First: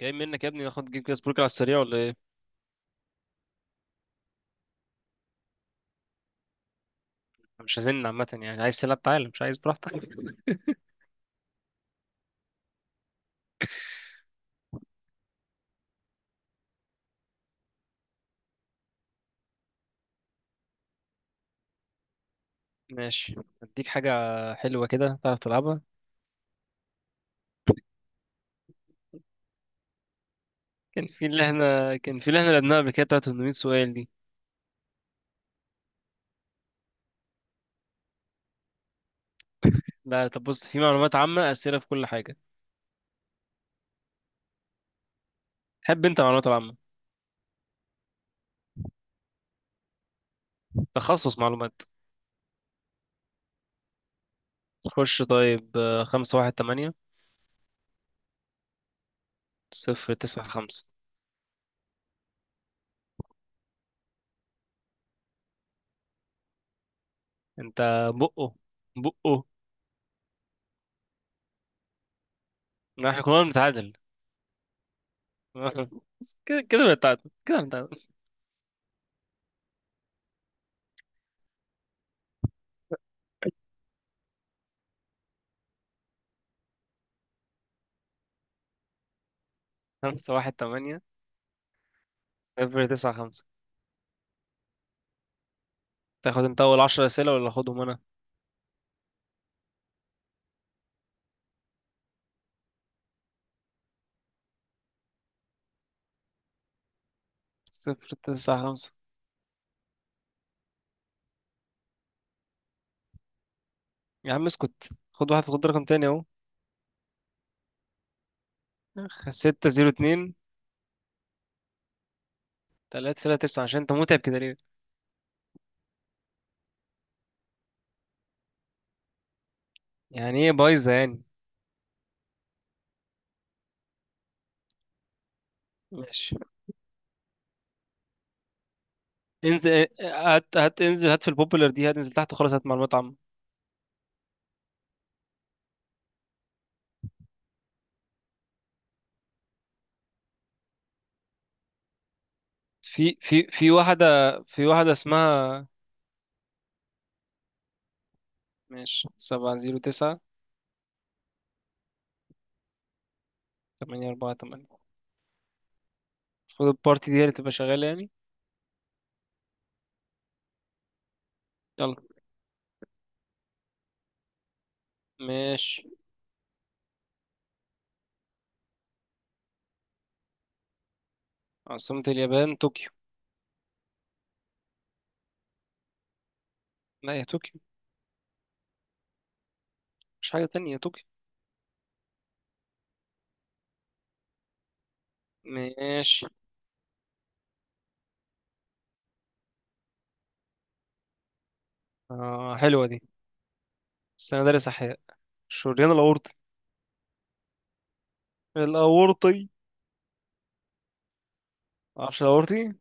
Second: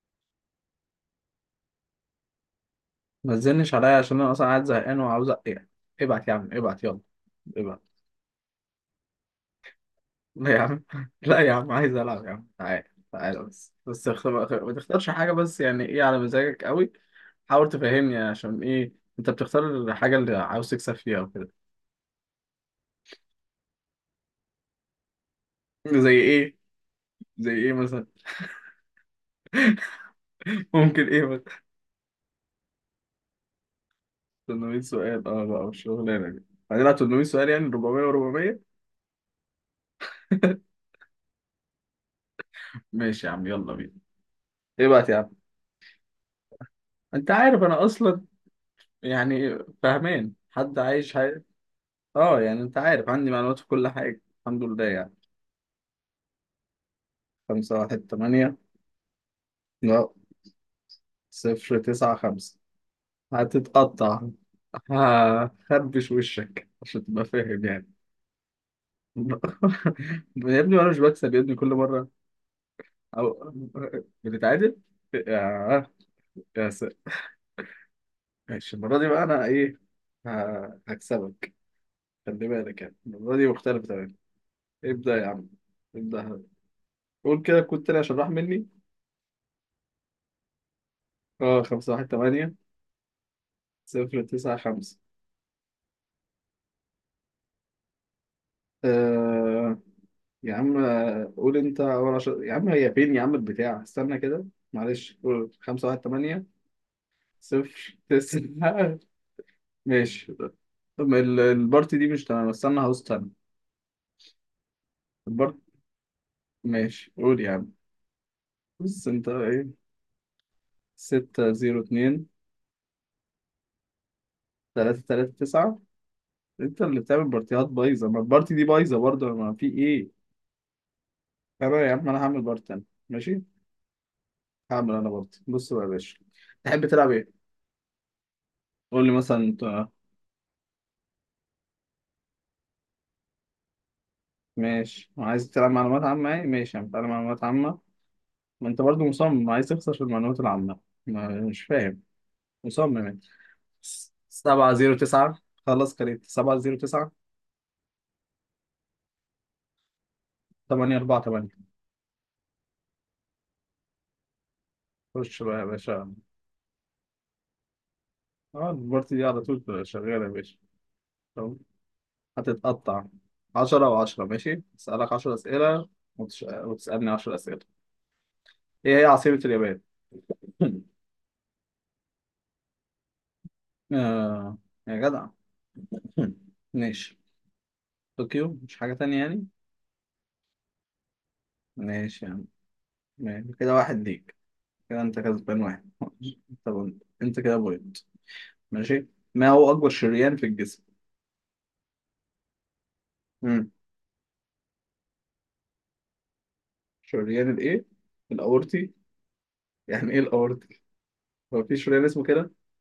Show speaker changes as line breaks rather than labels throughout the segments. جاي منك يا ابني، ناخد جيب جاز برجر على السريع ولا ايه؟
ما تزنش عليا عشان انا اصلا قاعد زهقان وعاوز يعني. ابعت يا عم، ابعت يلا،
مش
ابعت.
هزن عامه، يعني عايز تلعب تعالى، مش عايز براحتك.
لا يا عم، لا يا عم، عايز العب يا عم. تعالى تعالى، بس ما تختارش حاجه، بس يعني ايه على مزاجك قوي؟ حاول تفهمني عشان ايه انت بتختار الحاجه اللي عاوز تكسب فيها وكده.
ماشي. اديك حاجه حلوه كده تعرف تلعبها.
زي ايه؟ زي ايه مثلا؟ ممكن
كان
ايه
في اللي
مثلا؟
احنا كان في اللي احنا لعبناها قبل كده، بتاعت 800 سؤال دي.
800 سؤال، اه بقى والشغلانه دي؟ هنلعب 800 سؤال يعني 400 و400؟
لا طب بص، في معلومات عامه، اسئله في كل حاجه.
ماشي يا عم، يلا بينا، ابعت يا عم.
تحب انت معلومات العامه؟
انت عارف انا اصلا، يعني فاهمان حد عايش؟
تخصص معلومات.
اه، يعني انت عارف عندي معلومات في كل حاجة الحمد لله يعني.
خش طيب. خمسة واحد تمانية،
خمسة واحد تمانية، لا،
صفر تسعة خمسة.
صفر تسعة خمسة، هتتقطع. هخربش وشك عشان تبقى فاهم
انت
يعني.
بقه بقه.
يا ابني وانا مش بكسب يا ابني كل مرة؟
احنا كنا
او
بنتعادل.
بنتعادل. يا،
كده
يا
كده
ساتر.
بنتعادل، كده بنتعادل.
ماشي، المرة دي بقى انا ايه، هكسبك. خلي بالك، يعني المرة دي مختلفة تماما. ابدأ يا عم، ابدأ. قول كده كنت تاني عشان راح مني.
خمسة واحد تمانية،
اه، خمسة واحد تمانية،
صفر تسعة خمسة.
صفر تسعة خمسة.
تاخد انت اول عشر اسئله ولا اخدهم انا؟
آه، يا عم، قول انت اول عشر يا عم. هي فين يا عم البتاع؟ استنى كده، معلش، قول خمسة واحد تمانية، صفر
صفر تسعة خمسة.
تسعة. ماشي. طب البارتي دي مش تمام، استنى هوست تاني.
يا عم اسكت، خد واحد،
البارت،
خد رقم تاني اهو.
ماشي قول يا عم. بص انت
أخ، ستة
ايه،
زيرو اتنين.
ستة زيرو اتنين،
تلاتة تلاتة تسعة. عشان انت متعب كده ليه؟
تلاتة تلاتة تسعة. انت اللي بتعمل بارتيات بايظة، ما البارتي دي بايظة برضه، ما في ايه؟
يعني ايه بايظه يعني؟
انا يا عم، انا هعمل بارت تاني، ماشي. هعمل انا بارتي، بص بقى يا باشا.
ماشي.
تحب تلعب ايه؟ قول لي مثلا انت.
انزل هات هات، انزل، هات في البوبولار دي، هتنزل تحت خلاص، هات معلومات عامة.
ماشي، عايز تلعب معلومات عامة، يعني ماشي هنتعلم معلومات عامة. ما انت برضو مصمم عايز تخسر في المعلومات العامة، ما مش فاهم. مصمم
في
انت.
في في واحدة. في
سبعة
واحدة
زيرو تسعة،
اسمها.
خلص كريت، سبعة زيرو تسعة،
ماشي سبعة زيرو تسعة،
تمانية أربعة تمانية.
تمانية أربعة تمانية.
خش بقى يا باشا.
المفروض البارتي دي هي اللي تبقى شغالة يعني.
اه البارتي دي على طول شغالة يا باشا. طب،
يلا.
هتتقطع. 10 و10 ماشي، أسألك عشرة
ماشي.
أسئلة وتسألني 10 أسئلة. إيه هي عاصمة اليابان؟
عاصمة اليابان طوكيو.
آه، يا جدع.
لا
ماشي،
يا طوكيو،
طوكيو مش حاجة تانية يعني؟
مش حاجة تانية يا طوكيو.
ماشي يعني. ماشي، كده واحد ليك. كده انت كسبان واحد.
ماشي.
طب انت كده بوينت، ماشي. ما هو اكبر شريان في الجسم؟
حلوة دي.
امم،
بس أنا دارس أحياء. الشريان الأورطي.
شريان الايه، الاورطي؟
الأورطي.
يعني ايه الاورطي؟ هو في شريان
معرفش
اسمه كده؟
الأورطي.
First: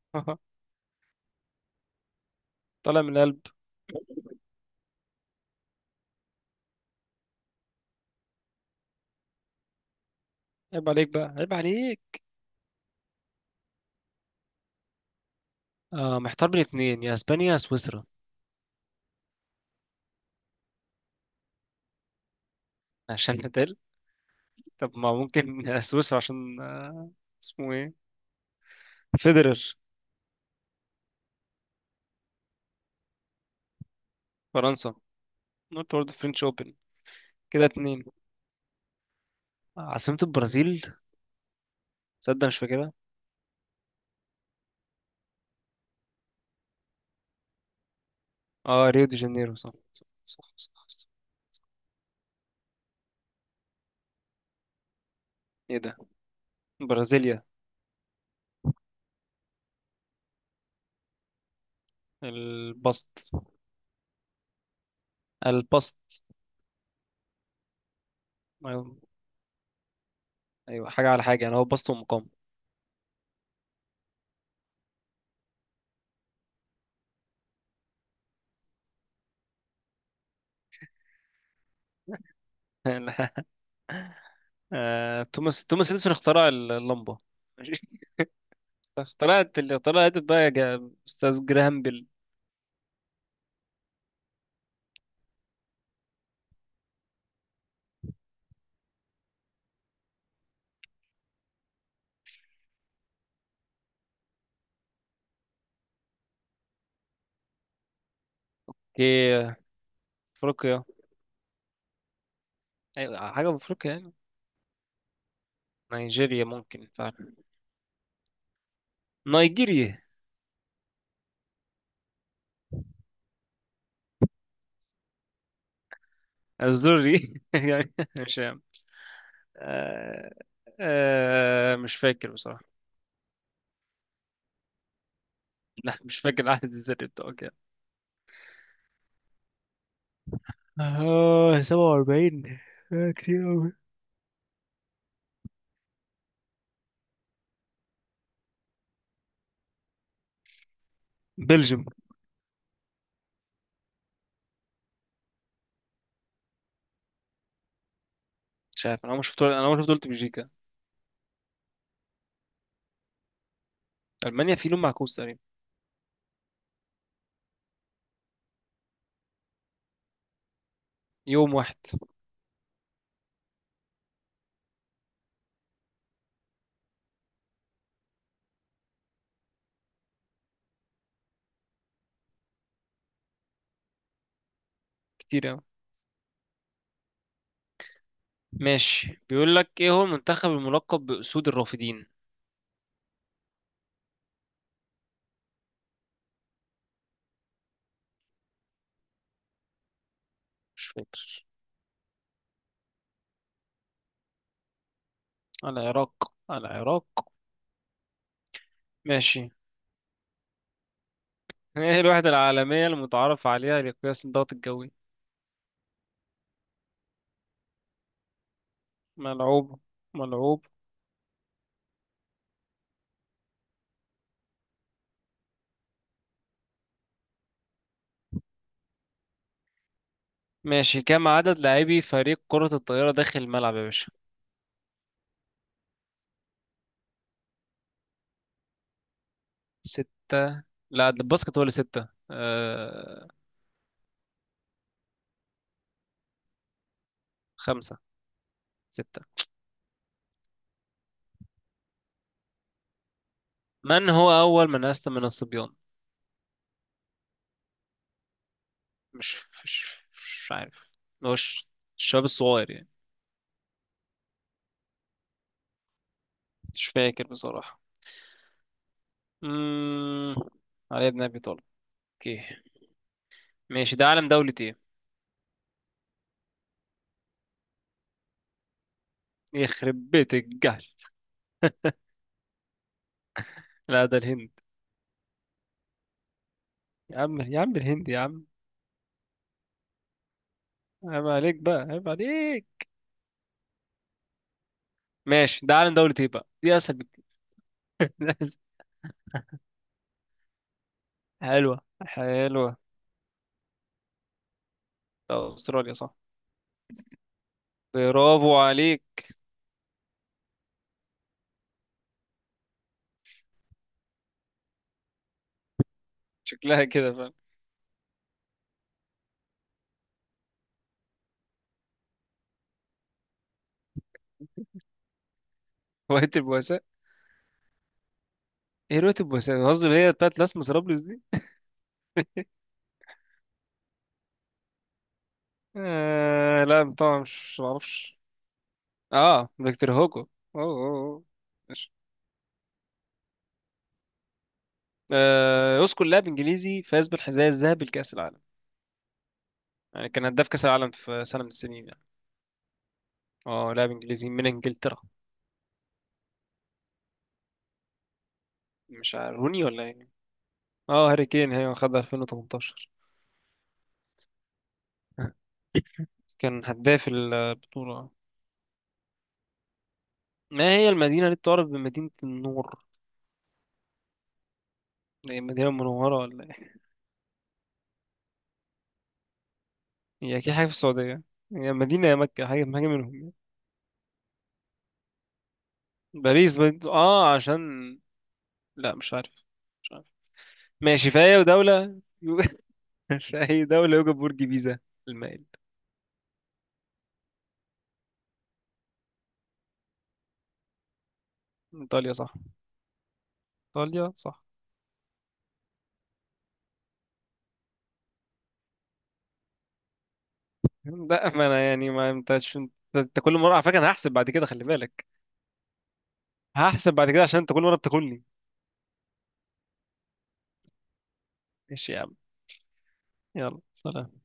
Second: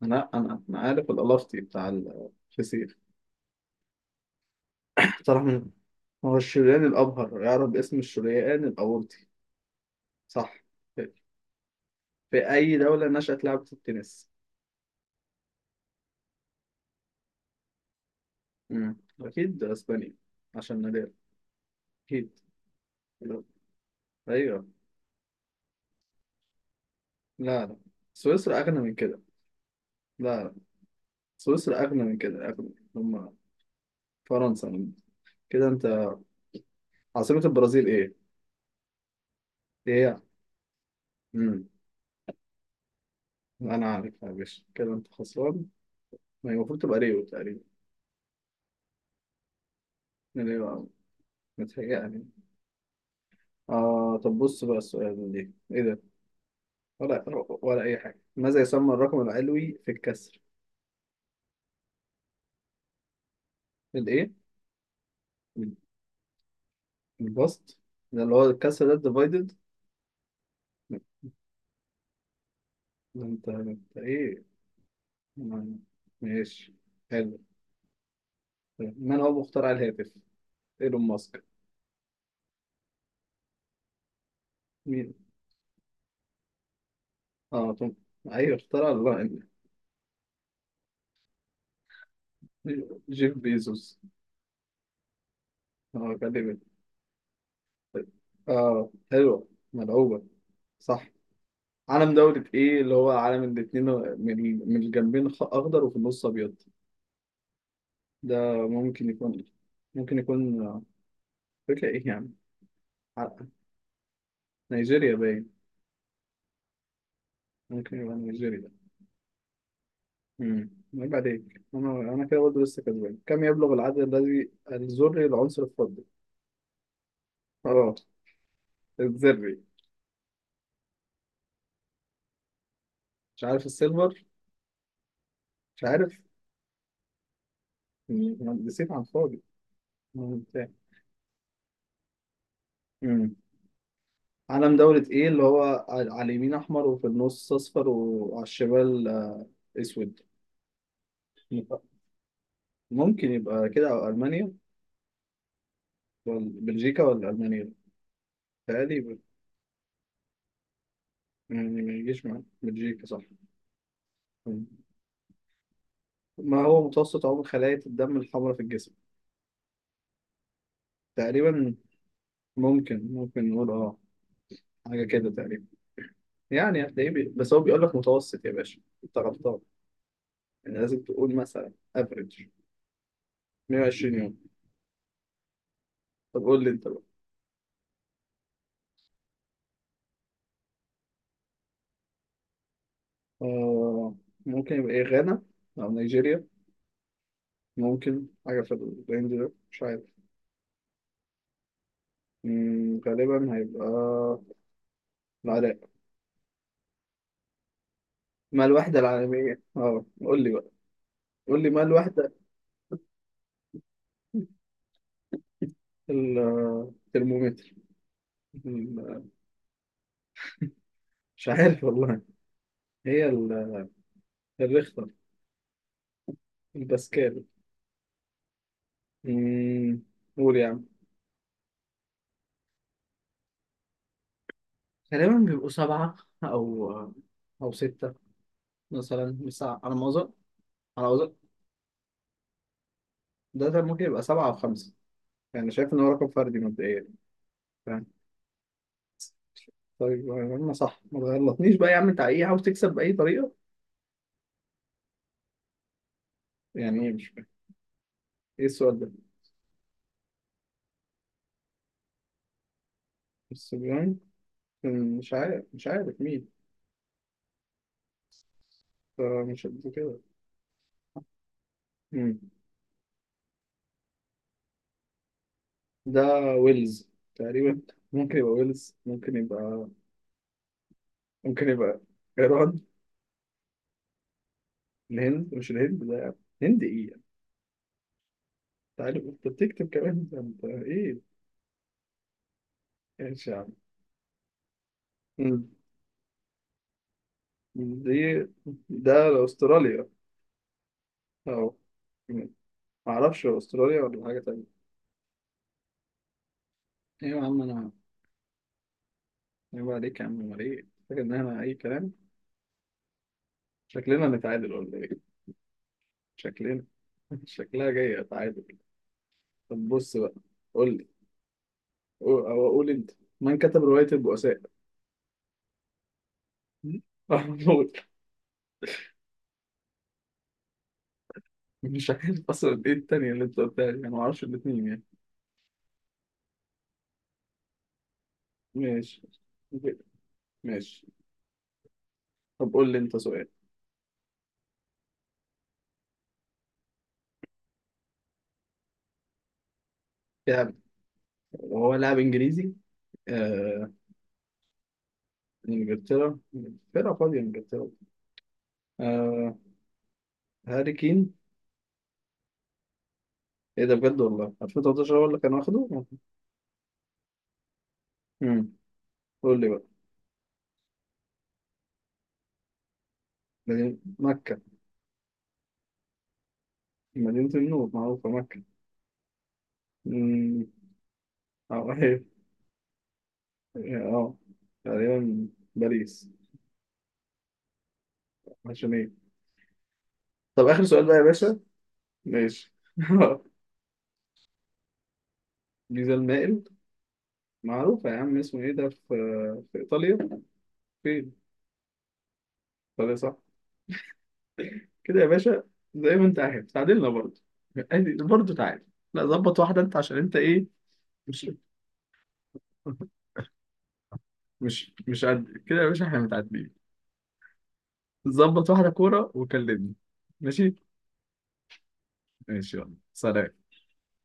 لا، انا عارف الالفتي بتاع الفسيخ.
طالع من القلب.
طرح، من هو الشريان الابهر يعرف باسم الشريان الاورطي؟ صح.
عيب عليك بقى، عيب عليك.
في اي دوله نشأت لعبه التنس؟
محتار بين اتنين، يا أسبانيا يا سويسرا.
امم، اكيد اسبانيا، عشان نادال، اكيد،
عشان نتقل.
ايوه.
طب ما ممكن سويسرا عشان.
لا
اسمه
لا،
إيه؟
سويسرا اغنى من كده.
فيدرر.
لا، سويسرا أغنى من كده، أغنى هم فرنسا.
فرنسا.
كده أنت.
قلت برضه فرنش أوبن.
عاصمة
كده
البرازيل
اتنين.
إيه؟
عاصمة
إيه؟
البرازيل.
مم.
تصدق مش فاكرها.
أنا عارف يا باشا، كده أنت خسران. ما هي المفروض تبقى ريو تقريبا.
اه، ريو دي جانيرو، صح صح صح،
ريو
صح،
أو،
صح.
متهيألي. آه، طب بص بقى، السؤال ده
ايه
إيه
ده؟
ده؟ ولا
برازيليا.
ولا أي حاجة. ماذا يسمى الرقم العلوي في الكسر؟
البسط.
الإيه؟
البسط.
البسط، ده اللي هو الكسر ده
ايوه.
الديفايدد.
أيوة، حاجة على حاجة يعني، هو بسط ومقام.
أنت إيه؟ ما- ماشي، حلو. طيب، من هو مخترع الهاتف؟ ايلون ماسك؟
لا.
مين؟
توماس اديسون اخترع اللمبه.
اه
ماشي.
طب، ايوه اخترع الله.
اخترعت اللي اخترعت بقى، استاذ جراهام بيل.
جيف بيزوس. اه كلمة، اه حلوة ملعوبة. صح. علم دولة ايه اللي هو علم الاتنين من الجنبين، اخضر وفي النص ابيض؟ ده ممكن يكون،
في
ممكن يكون آه،
افريقيا.
فكرة ايه يعني؟ ع-
ايوه حاجه في افريقيا يعني.
نيجيريا باين،
نيجيريا ممكن فعلا.
ممكن يبقى نيجيريا.
نيجيريا.
امم، عيب عليك، انا كده برضه لسه كسبان. كم يبلغ العدد الذري العنصر الفضي؟
الزوري يعني.
اه،
مش عارف.
الذري،
آه، مش فاكر بصراحه.
مش عارف السيلفر، مش
لا
عارف.
مش فاكر العدد الذري بتاعه كام.
مم. نسيت عن فاضي. مم، فاهم.
اه، 47.
مم.
كتير أوي.
علم دولة ايه اللي هو على اليمين احمر وفي النص اصفر وعلى الشمال آه، اسود؟
بلجيوم.
ممكن يبقى كده، او المانيا، ولا بلجيكا، ولا المانيا
مش عارف، انا
تقريبا.
ما شفت انا ما شفت قلت بلجيكا.
يعني ما يجيش معايا بلجيكا، صح.
المانيا
مم.
في لون معكوس تقريبا.
ما هو متوسط عمر خلايا الدم الحمراء في الجسم
يوم
تقريبا؟
واحد.
ممكن نقول اه حاجة كده تقريبا، يعني هتلاقيه بس هو بيقول لك متوسط يا باشا، انت غلطان. يعني لازم تقول مثلا افريج 120 يوم.
كتير أوي.
طب قول لي انت.
ماشي. بيقول لك ايه هو المنتخب الملقب بأسود الرافدين.
آه ممكن يبقى إيه، غانا أو نيجيريا، ممكن حاجة في الرينج ده، مش عارف.
مش فاكر.
مم، غالبا هيبقى العراق.
العراق، العراق.
ما الوحدة
ماشي.
العالمية، اه قول لي بقى، قول لي ما
ايه الوحدة
الوحدة.
العالمية المتعارف عليها لقياس الضغط الجوي؟
ال- الترمومتر، ال-
ملعوب. ملعوب.
مش عارف والله. هي الريختر، الباسكال. مم، قول يا عم.
ماشي، كم عدد لاعبي فريق كرة الطائرة داخل الملعب يا باشا؟
غالبا بيبقوا سبعة، أو أو ستة مثلا، بس على ما أظن.
ستة.
على
لا
ما
ده
أظن
الباسكت هو اللي ستة
ده، ممكن يبقى سبعة أو خمسة يعني، شايف إن هو رقم فردي مبدئيا.
خمسة. ستة.
طيب انا صح، ما تغلطنيش بقى يا عم، انت ايه عاوز تكسب باي طريقه؟
من هو أول من أسلم من الصبيان؟
يعني ايه؟ مش فاهم. ايه السؤال ده؟
مش مش مش عارف مش الشباب الصغير يعني.
الصبيان، مش عارف، مش عارف مين،
مش فاكر بصراحة.
فمش قد كده.
امم علي بن ابي طالب.
مم.
اوكي. ماشي ده علم دولة ايه؟
ده ويلز تقريبا، ممكن يبقى ويلز، ممكن يبقى،
يخرب بيت الجهل.
ممكن يبقى ايران.
لا ده الهند.
الهند، مش الهند ده، الهند ايه
يا
يعني؟
عم يا عم الهند يا عم.
انت عارف انت بتكتب كمان، ده انت ايه؟
عيب عليك بقى، عيب عليك.
ايش يا عم.
ماشي
مم.
ده علم دولة ايه بقى؟ دي اسهل بكتير.
دي، ده استراليا، اهو،
حلوة حلوة.
معرفش هو استراليا ولا حاجه تانيه.
ده استراليا صح.
ايوه يا عم انا،
برافو عليك.
يبقى عليك يا عم، امال ايه فاكر ان احنا اي كلام؟ شكلنا نتعادل ولا ايه؟ شكلنا،
شكلها كده فعلا.
شكلها جاية تعادل. طب بص بقى، قول لي، أو أقول أنت، من كتب رواية البؤساء؟
هواية البؤساء.
م? محمود.
ايه هواية البؤساء؟ القصد اللي هي بتاعت لاس مسرابلس دي.
مش عارف أصلا إيه التانية اللي أنت قلتها دي، أنا معرفش الاتنين يعني.
آه لا طبعا مش معرفش.
ماشي.
اه، فيكتور هوجو. اوه، أوه،
ماشي،
أوه.
طب قول لي أنت سؤال.
يذكر لاعب انجليزي فاز بالحذاء الذهبي لكأس العالم. يعني كان هداف كأس
لاعب،
العالم في سنة من السنين
هو
يعني.
لاعب إنجليزي،
اه لاعب
آه...
انجليزي من انجلترا.
إنجلترا، إنجلترا فاضية، إنجلترا،
مش عارف
آه...
روني ولا يعني.
هاري
اه هاري
كين.
كين، هي خدها 2018.
إيه ده بجد والله، 2013 هو اللي كان واخده؟
كان هداف البطولة.
مم. قول لي بقى.
ما هي المدينة اللي تعرف بمدينة النور؟
مدينة مكة.
هي المدينة المنورة ولا ايه؟
مدينة النور معروفة مكة.
هي اكيد حاجة
أمم،
في السعودية. هي
أو
مدينة، يا
إيه،
مكة، حاجة حاجة منهم يعني.
أه، تقريبا باريس.
باريس بد... اه عشان.
عشان
لا
إيه؟
مش عارف. مش عارف.
طب آخر سؤال
ماشي
بقى
في
يا
أي
باشا،
دولة.
ماشي.
في أي دولة يوجد برج بيزا المائل؟
جيزة المائل، معروفة يا عم اسمه إيه ده، في في إيطاليا. فين؟
إيطاليا صح.
إيطاليا صح.
ايطاليا صح.
كده يا باشا، زي ما أنت عارف تعادلنا برضه، عادي، برضه تعادل. لا، ظبط واحدة أنت، عشان أنت إيه.
لا ما
مش
انا يعني، ما انت عشان. انت كل مره، على فكره انا هحسب بعد كده، خلي بالك.
مش قد كده يا باشا، إحنا متعادلين.
هحسب بعد كده عشان انت كل مره بتاكلني.
ظبط واحدة كورة وكلمني. ماشي،
ماشي يا عم،
ماشي يلا سلام.
يلا سلام.